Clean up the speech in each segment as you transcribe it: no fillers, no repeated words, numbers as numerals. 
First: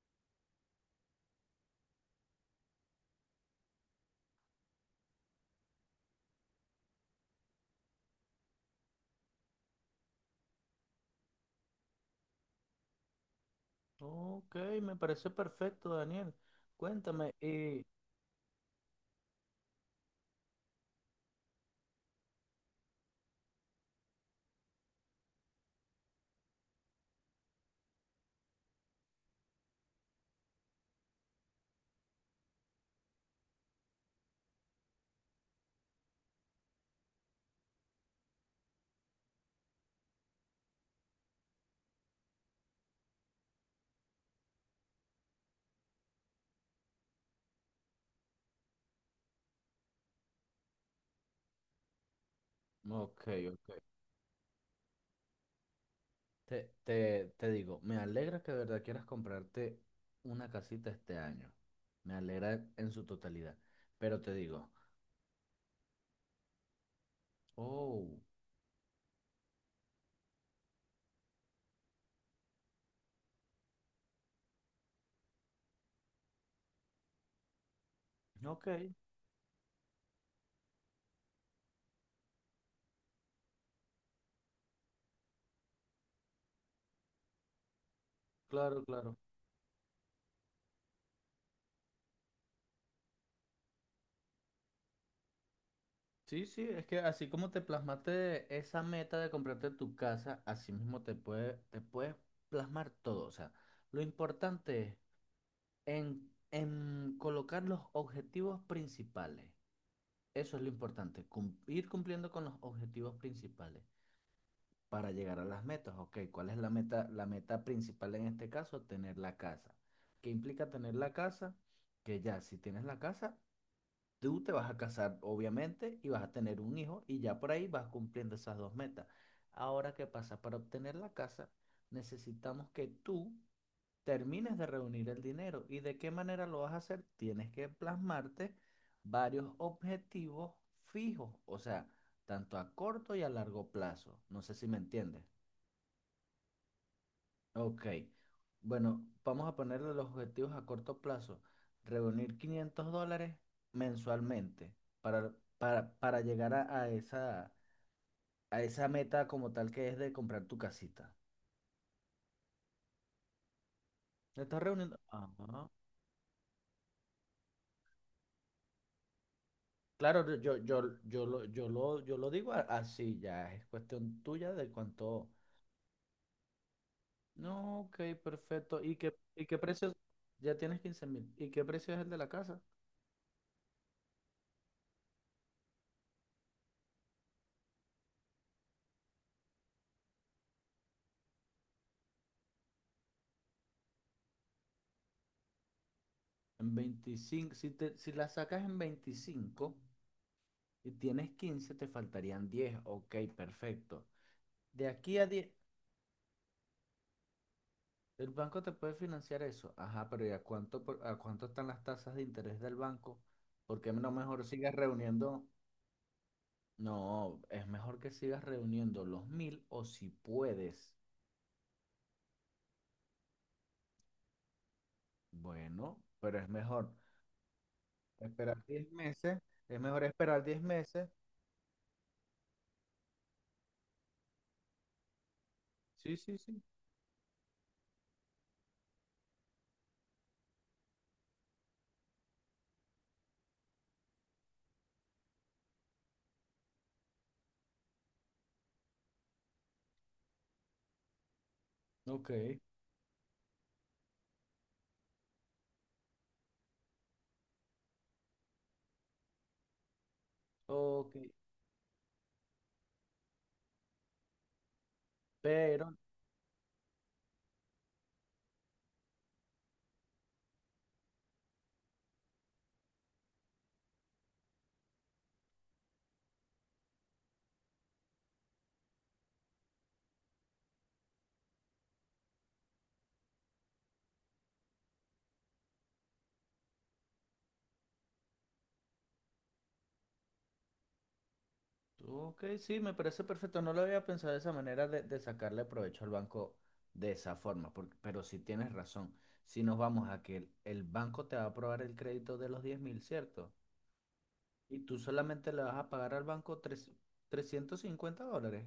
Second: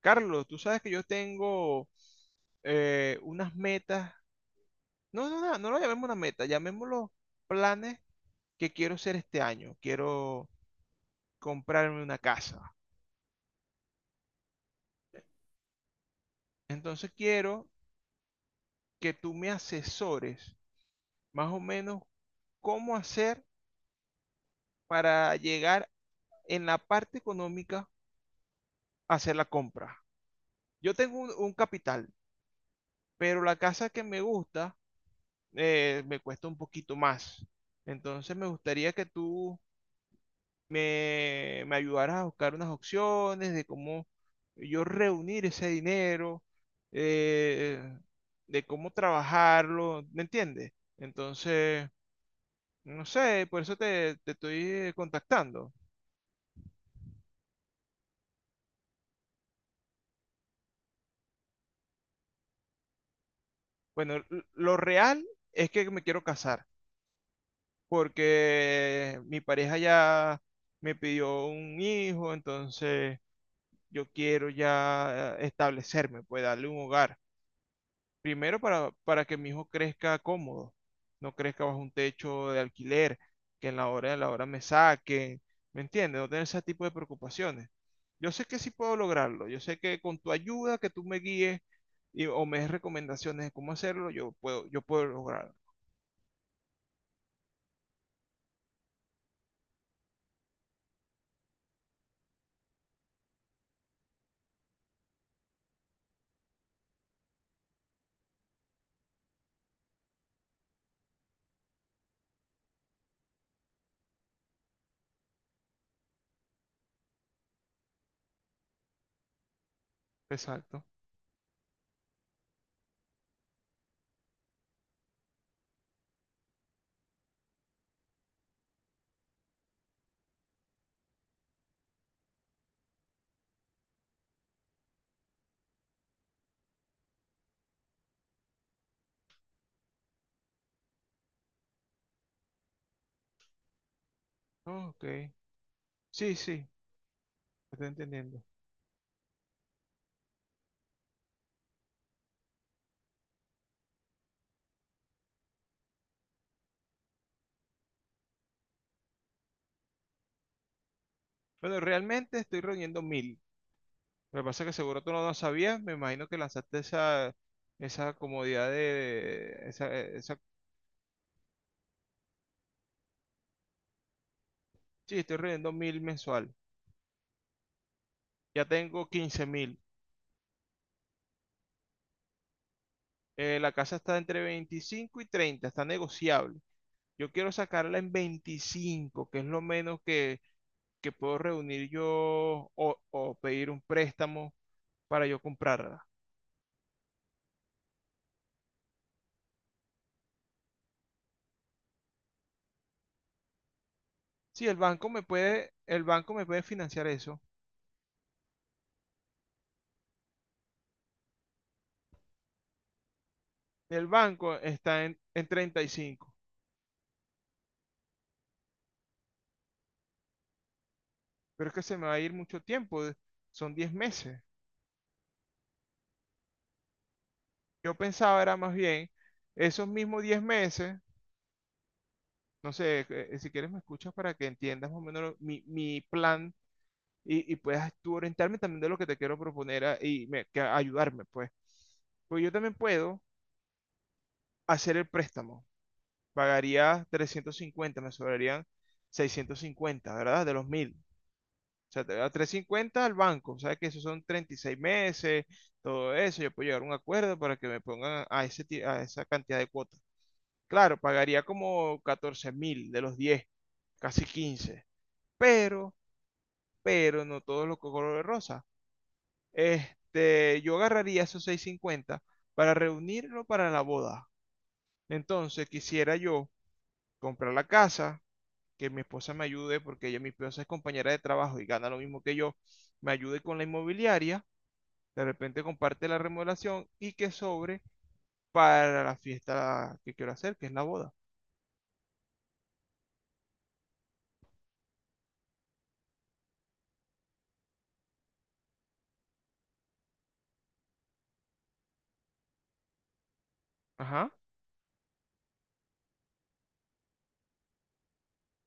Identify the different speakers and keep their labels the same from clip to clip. Speaker 1: Carlos, tú sabes que yo tengo unas metas, no, no, no, no lo llamemos una meta, llamémoslo planes que quiero hacer este año. Quiero comprarme una casa.
Speaker 2: Ok, me parece perfecto, Daniel.
Speaker 1: Entonces
Speaker 2: Cuéntame
Speaker 1: quiero que tú me asesores más o menos cómo hacer para llegar en la parte económica a hacer la compra. Yo tengo un capital, pero la casa que me gusta me cuesta un poquito más. Entonces me gustaría que tú me ayudaras a buscar unas opciones de cómo yo reunir ese dinero, eh, de cómo trabajarlo, ¿me entiendes? Entonces, no
Speaker 2: Ok,
Speaker 1: sé, por eso
Speaker 2: ok.
Speaker 1: te estoy contactando.
Speaker 2: Te digo, me alegra que de verdad quieras comprarte una casita este año. Me alegra en su totalidad.
Speaker 1: Bueno,
Speaker 2: Pero te digo,
Speaker 1: lo real es que me quiero casar,
Speaker 2: oh,
Speaker 1: porque mi pareja ya me pidió un hijo, entonces yo quiero ya establecerme, pues darle un hogar. Primero
Speaker 2: ok,
Speaker 1: para que mi hijo crezca cómodo, no crezca bajo un techo de alquiler, que en la hora de la hora me saquen, ¿me entiendes? No tener ese tipo de preocupaciones. Yo sé que sí
Speaker 2: claro,
Speaker 1: puedo
Speaker 2: claro.
Speaker 1: lograrlo, yo sé que con tu ayuda, que tú me guíes y, o me des recomendaciones de cómo hacerlo, yo puedo lograrlo.
Speaker 2: Sí, sí, es que así como te plasmaste esa meta de comprarte tu casa, así mismo te puedes plasmar todo. O sea, lo importante es en colocar los objetivos principales. Eso es lo importante, ir cumpliendo con los objetivos principales para llegar a las metas. Ok, ¿cuál es la meta? La meta principal en este caso, tener la casa. ¿Qué implica
Speaker 1: Exacto.
Speaker 2: tener la casa? Que ya si tienes la casa, tú te vas a casar, obviamente, y vas a tener un hijo y ya por ahí vas cumpliendo esas dos metas. Ahora, ¿qué pasa? Para obtener la casa, necesitamos que tú termines de reunir el dinero. ¿Y de qué manera lo vas a hacer? Tienes que plasmarte varios objetivos fijos, o sea, tanto a corto y a largo plazo. No sé si me
Speaker 1: Oh,
Speaker 2: entiendes.
Speaker 1: ok. Sí, sí,
Speaker 2: Ok,
Speaker 1: estoy entendiendo.
Speaker 2: bueno, vamos a ponerle los objetivos a corto plazo. Reunir $500 mensualmente para llegar a esa meta como tal que es de comprar tu casita.
Speaker 1: Bueno, realmente estoy reuniendo 1000. Lo que pasa
Speaker 2: ¿Estás
Speaker 1: es que
Speaker 2: reuniendo?
Speaker 1: seguro tú no lo
Speaker 2: Ajá.
Speaker 1: sabías, me imagino que lanzaste esa comodidad de,
Speaker 2: Claro, no,
Speaker 1: esa.
Speaker 2: yo lo digo así ya, es cuestión tuya de
Speaker 1: Sí,
Speaker 2: cuánto.
Speaker 1: estoy reuniendo 1000 mensual.
Speaker 2: No, ok,
Speaker 1: Ya
Speaker 2: perfecto.
Speaker 1: tengo quince
Speaker 2: Y qué
Speaker 1: mil.
Speaker 2: precio? Ya tienes 15.000. ¿Y qué precio es el de la casa?
Speaker 1: La casa está entre 25 y 30, está negociable. Yo quiero sacarla en 25, que es lo menos que puedo reunir yo o pedir un préstamo para yo comprarla.
Speaker 2: En 25. Si, te, si la sacas en 25 y tienes 15 te faltarían 10. Ok, perfecto.
Speaker 1: Sí,
Speaker 2: De aquí a 10.
Speaker 1: el banco me puede financiar eso.
Speaker 2: El banco te puede financiar eso. Ajá, pero ¿y a cuánto, a cuánto están las tasas de interés del banco? Porque
Speaker 1: El
Speaker 2: no mejor
Speaker 1: banco
Speaker 2: sigas
Speaker 1: está
Speaker 2: reuniendo.
Speaker 1: en 35,
Speaker 2: No, es mejor que sigas reuniendo los mil o si puedes,
Speaker 1: pero es que se me va a ir mucho tiempo, son 10 meses.
Speaker 2: bueno, pero es mejor
Speaker 1: Yo pensaba era
Speaker 2: esperar
Speaker 1: más
Speaker 2: 10
Speaker 1: bien
Speaker 2: meses, es
Speaker 1: esos
Speaker 2: mejor
Speaker 1: mismos diez
Speaker 2: esperar 10
Speaker 1: meses
Speaker 2: meses.
Speaker 1: No sé, si quieres me escuchas para que entiendas más o menos mi
Speaker 2: Sí, sí,
Speaker 1: plan
Speaker 2: sí.
Speaker 1: y puedas tú orientarme también de lo que te quiero proponer que ayudarme, pues. Pues yo también puedo hacer el préstamo. Pagaría 350, me sobrarían 650, ¿verdad? De los 1000. O sea, te da
Speaker 2: Ok,
Speaker 1: 350 al banco. ¿Sabes que esos son 36 meses? Todo eso. Yo puedo llegar a un acuerdo para que me pongan a esa cantidad de cuotas. Claro,
Speaker 2: ok,
Speaker 1: pagaría como 14.000 de los 10, casi 15.
Speaker 2: pero,
Speaker 1: Pero pero no todos los color de rosa. Este, yo agarraría esos 650 para reunirlo para la boda. Entonces quisiera yo comprar la casa, que mi esposa me ayude, porque ella, mi esposa es compañera de trabajo y gana lo mismo que yo, me ayude con la inmobiliaria, de repente comparte la remodelación y que sobre para la fiesta que quiero hacer, que es la boda.
Speaker 2: ok, sí, me parece perfecto. No lo había pensado de esa manera de sacarle provecho al banco de esa forma, pero sí tienes razón. Si nos vamos a que el banco te va a aprobar el crédito de los 10.000, ¿cierto?
Speaker 1: Ajá.
Speaker 2: Y tú solamente le vas a pagar al banco $350.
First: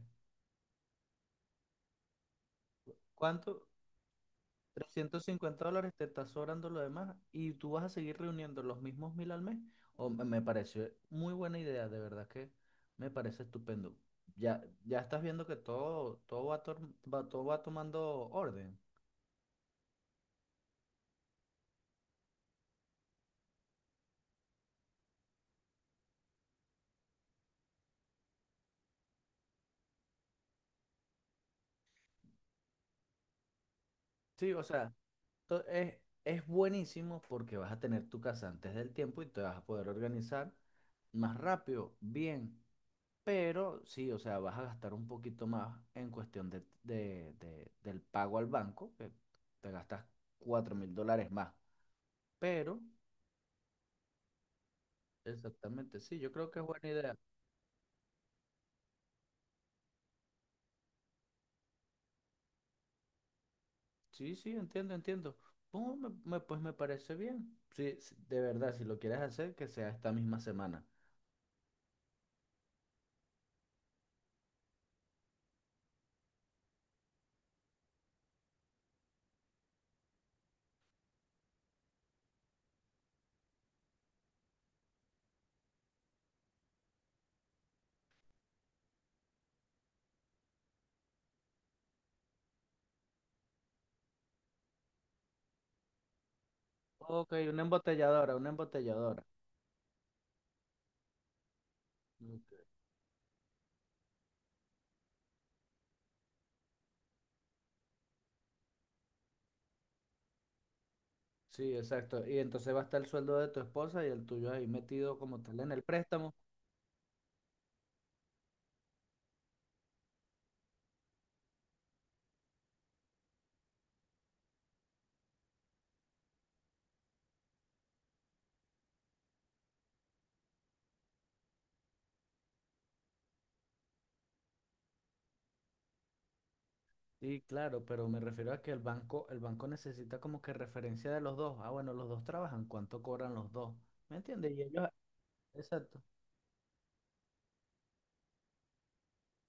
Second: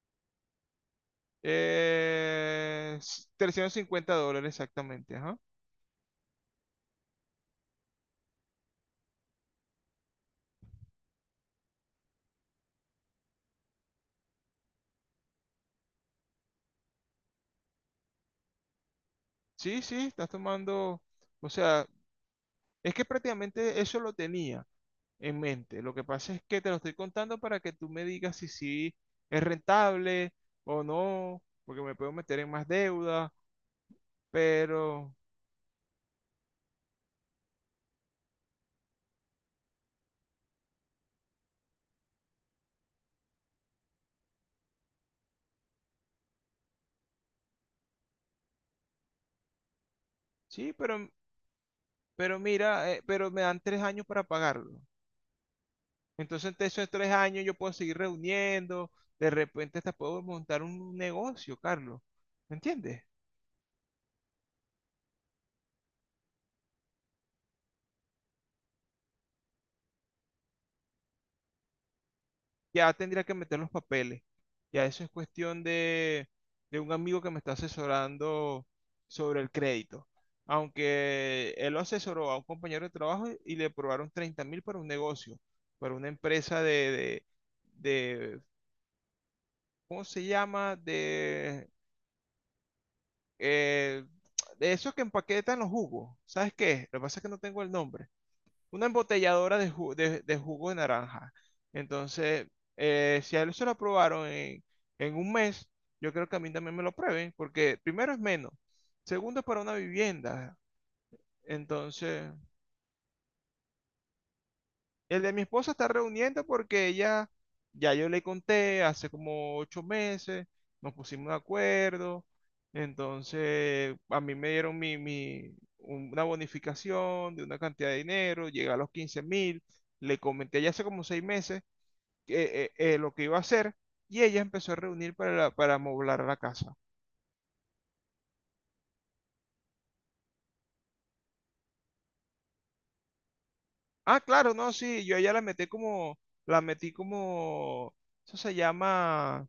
Speaker 2: ¿Cuánto?
Speaker 1: $350 exactamente,
Speaker 2: trescientos
Speaker 1: ajá.
Speaker 2: cincuenta dólares te está sobrando lo demás y tú vas a seguir reuniendo los mismos mil al mes. O Me pareció muy buena idea, de verdad que me parece estupendo. Ya, ya estás viendo que todo, todo va tomando orden.
Speaker 1: Sí, sí, estás tomando, o sea, es que prácticamente eso lo tenía en mente. Lo que pasa es que te lo estoy contando para que tú me digas si sí es rentable o no, porque me puedo meter en más deuda,
Speaker 2: Sí, o sea,
Speaker 1: pero
Speaker 2: to- es, es buenísimo porque vas a tener tu casa antes del tiempo y te vas a poder organizar más rápido, bien. Pero sí, o sea, vas a gastar un poquito más en cuestión de, del pago al banco, que te gastas
Speaker 1: sí,
Speaker 2: cuatro mil dólares más.
Speaker 1: pero
Speaker 2: Pero,
Speaker 1: mira, pero me dan 3 años para pagarlo.
Speaker 2: exactamente, sí, yo
Speaker 1: Entonces,
Speaker 2: creo que es
Speaker 1: entre esos
Speaker 2: buena
Speaker 1: tres
Speaker 2: idea.
Speaker 1: años yo puedo seguir reuniendo, de repente hasta puedo montar un negocio, Carlos. ¿Me entiendes?
Speaker 2: Sí, sí, entiendo, entiendo. Oh, pues me parece bien. Sí, sí, de verdad, si lo quieres hacer, que sea esta misma semana.
Speaker 1: Ya tendría que meter los papeles. Ya eso es cuestión de un amigo que me está asesorando sobre el crédito. Aunque él lo asesoró a un compañero de trabajo y le aprobaron 30.000 para un negocio, para una empresa de, de- ¿cómo se llama? Eh, de esos que empaquetan los jugos. ¿Sabes qué? Lo que pasa es que
Speaker 2: Ok,
Speaker 1: no tengo
Speaker 2: una
Speaker 1: el nombre.
Speaker 2: embotelladora, una
Speaker 1: Una
Speaker 2: embotelladora.
Speaker 1: embotelladora de jugo de naranja. Entonces,
Speaker 2: Ok.
Speaker 1: si a él se lo aprobaron en un mes, yo creo que a mí también me lo prueben, porque primero es menos, segundo es para una vivienda.
Speaker 2: Sí, exacto.
Speaker 1: Entonces,
Speaker 2: Y entonces va a estar el sueldo de tu esposa y el tuyo ahí metido
Speaker 1: el de mi
Speaker 2: como tal
Speaker 1: esposa
Speaker 2: en el
Speaker 1: está
Speaker 2: préstamo.
Speaker 1: reuniendo porque ella, ya yo le conté hace como 8 meses, nos pusimos de acuerdo. Entonces, a mí me dieron una bonificación de una cantidad de dinero, llega a los 15.000. Le comenté ya hace como 6 meses lo que iba a hacer y ella empezó a reunir para amoblar la casa.
Speaker 2: Sí, claro, pero me refiero a que el banco necesita como que referencia de los dos. Ah, bueno, los dos trabajan, ¿cuánto cobran los dos? ¿Me
Speaker 1: Ah, claro,
Speaker 2: entiendes? Y
Speaker 1: no,
Speaker 2: ellos,
Speaker 1: sí, yo a ella
Speaker 2: exacto.
Speaker 1: la metí como, eso se llama,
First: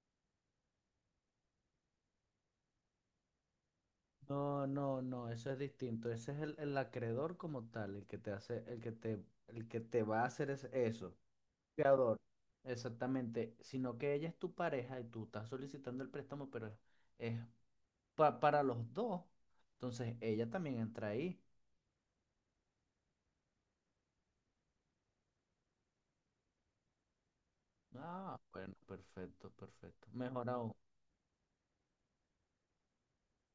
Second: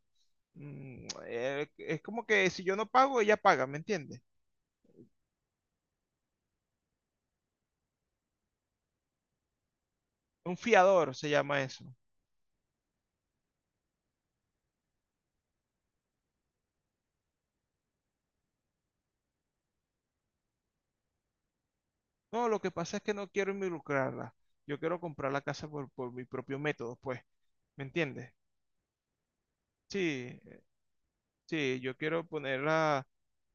Speaker 1: es como que si yo no pago, ella paga, ¿me entiendes?
Speaker 2: No, no, no, eso es distinto. Ese es el acreedor como tal, el que te hace, el que te va a hacer
Speaker 1: Un
Speaker 2: es
Speaker 1: fiador
Speaker 2: eso.
Speaker 1: se llama eso.
Speaker 2: Fiador. Exactamente. Sino que ella es tu pareja y tú estás solicitando el préstamo, pero es para los dos. Entonces ella también entra ahí.
Speaker 1: No, lo que pasa es que no quiero involucrarla. Yo quiero comprar la casa por mi propio método, pues, ¿me entiendes?
Speaker 2: Ah, bueno, perfecto, perfecto.
Speaker 1: Sí,
Speaker 2: Mejor aún.
Speaker 1: sí, yo quiero ponerla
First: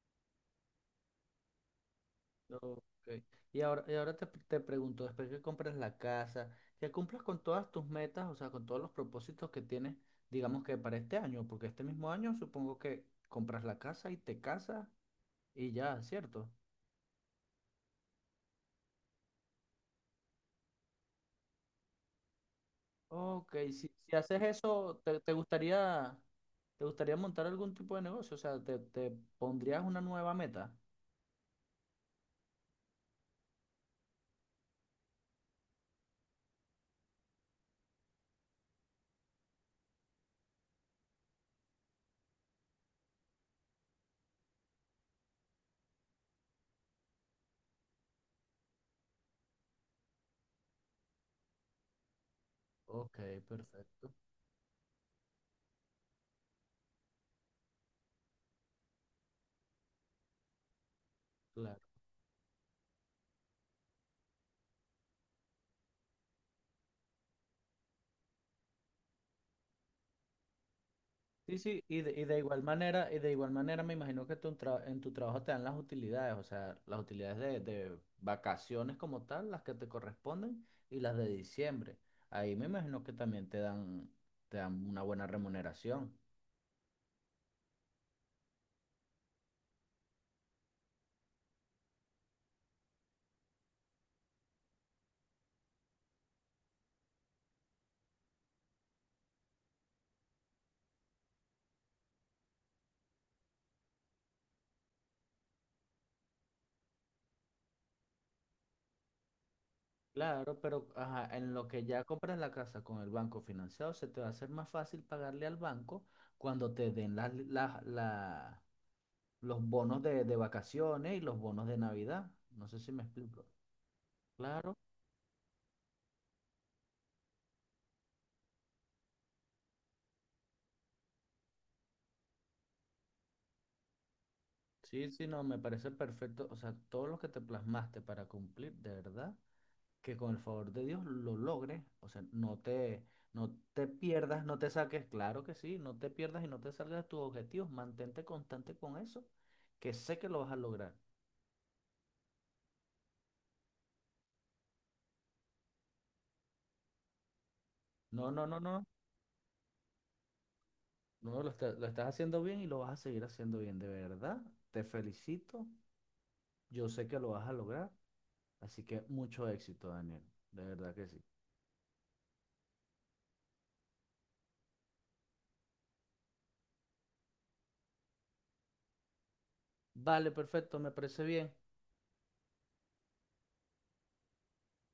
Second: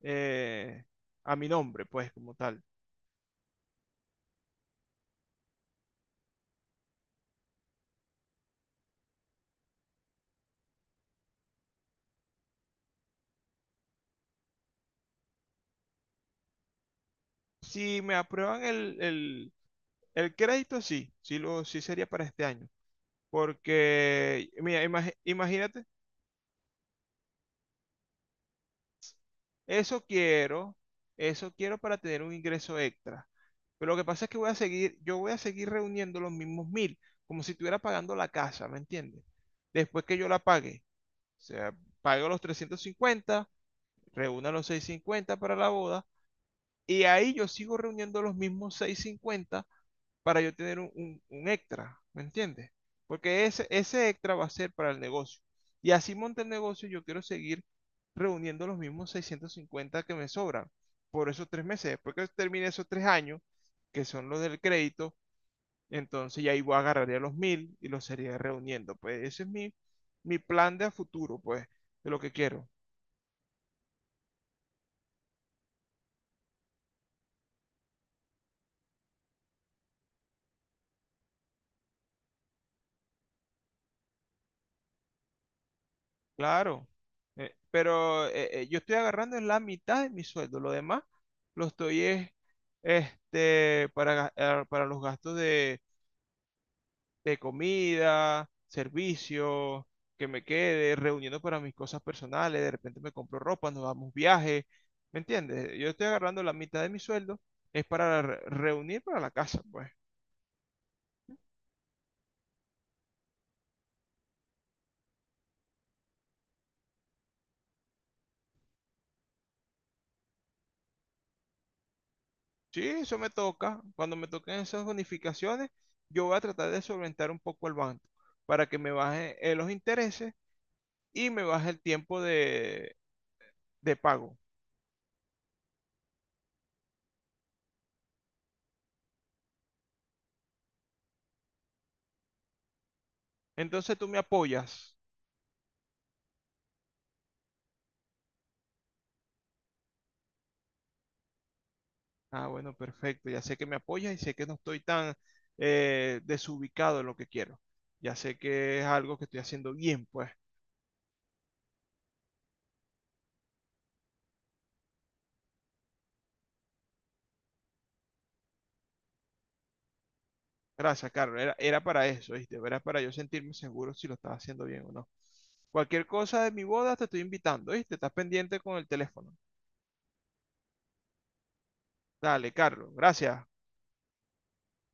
Speaker 1: eh, a mi nombre, pues, como tal.
Speaker 2: Ok. Y ahora te pregunto, después que compras la casa, que cumplas con todas tus metas, o sea, con todos los propósitos que tienes, digamos que para este año, porque este mismo año supongo que compras la casa y te casas y ya, ¿cierto?
Speaker 1: Si me aprueban el crédito, sí, sí, sí sería para este año.
Speaker 2: Ok, si, si haces
Speaker 1: Porque, mira,
Speaker 2: eso,
Speaker 1: imagínate,
Speaker 2: te gustaría montar algún tipo de negocio? O sea, te pondrías una
Speaker 1: eso
Speaker 2: nueva meta.
Speaker 1: quiero, eso quiero para tener un ingreso extra. Pero lo que pasa es que yo voy a seguir reuniendo los mismos 1000, como si estuviera pagando la casa, ¿me entiendes? Después que yo la pague, o sea, pago los 350, reúna los 650 para la boda, y ahí yo sigo reuniendo los mismos 650 para yo tener un extra, ¿me entiendes?
Speaker 2: Ok,
Speaker 1: Porque ese
Speaker 2: perfecto.
Speaker 1: extra va a ser para el negocio. Y así monte el negocio, yo quiero seguir reuniendo los mismos 650 que me sobran por esos tres
Speaker 2: Claro.
Speaker 1: meses. Después que termine esos 3 años, que son los del crédito, entonces ya ahí voy a agarrar ya los mil y los sería reuniendo. Pues ese es mi plan de a futuro,
Speaker 2: Sí,
Speaker 1: pues,
Speaker 2: sí,
Speaker 1: de lo
Speaker 2: y
Speaker 1: que
Speaker 2: de igual
Speaker 1: quiero.
Speaker 2: manera, y de igual manera me imagino que en tu trabajo te dan las utilidades, o sea, las utilidades de vacaciones como tal, las que te corresponden, y las de diciembre. Ahí me imagino que también te dan una buena remuneración.
Speaker 1: Claro, yo estoy agarrando en la mitad de mi sueldo, lo demás lo estoy es, este, para los gastos de comida, servicio, que me quede, reuniendo para mis cosas personales, de repente me compro ropa, nos damos viaje, ¿me entiendes? Yo estoy agarrando la mitad de mi sueldo, es para reunir para la casa, pues.
Speaker 2: Claro, pero ajá, en lo que ya compras la casa con el banco financiado, se te va a hacer más fácil pagarle al banco cuando te den los bonos de vacaciones y los bonos de Navidad. No sé
Speaker 1: Sí,
Speaker 2: si me
Speaker 1: eso me
Speaker 2: explico.
Speaker 1: toca. Cuando me toquen
Speaker 2: Claro.
Speaker 1: esas bonificaciones, yo voy a tratar de solventar un poco el banco para que me baje los intereses y me baje el tiempo de pago.
Speaker 2: Sí, sí, no, me parece perfecto. O sea, todo lo que te plasmaste para cumplir, de verdad, que con el favor de Dios lo logres. O sea, no te, no te
Speaker 1: Entonces tú me
Speaker 2: pierdas, no te
Speaker 1: apoyas.
Speaker 2: saques, claro que sí, no te pierdas y no te salgas de tus objetivos. Mantente constante con eso, que sé que lo vas a lograr.
Speaker 1: Ah, bueno, perfecto. Ya sé que me apoyas y sé que no estoy tan desubicado en lo que quiero. Ya
Speaker 2: No,
Speaker 1: sé
Speaker 2: no, no,
Speaker 1: que
Speaker 2: no.
Speaker 1: es algo que estoy haciendo bien, pues.
Speaker 2: No, lo estás haciendo bien y lo vas a seguir haciendo bien, de verdad. Te felicito. Yo sé que lo vas a lograr. Así que mucho éxito, Daniel. De verdad que
Speaker 1: Gracias,
Speaker 2: sí.
Speaker 1: Carlos. Era para eso, ¿viste? Era para yo sentirme seguro si lo estaba haciendo bien o no. Cualquier cosa de mi boda te estoy invitando, ¿viste? Estás pendiente con el teléfono.
Speaker 2: Vale, perfecto, me parece bien.
Speaker 1: Dale, Carlos, gracias.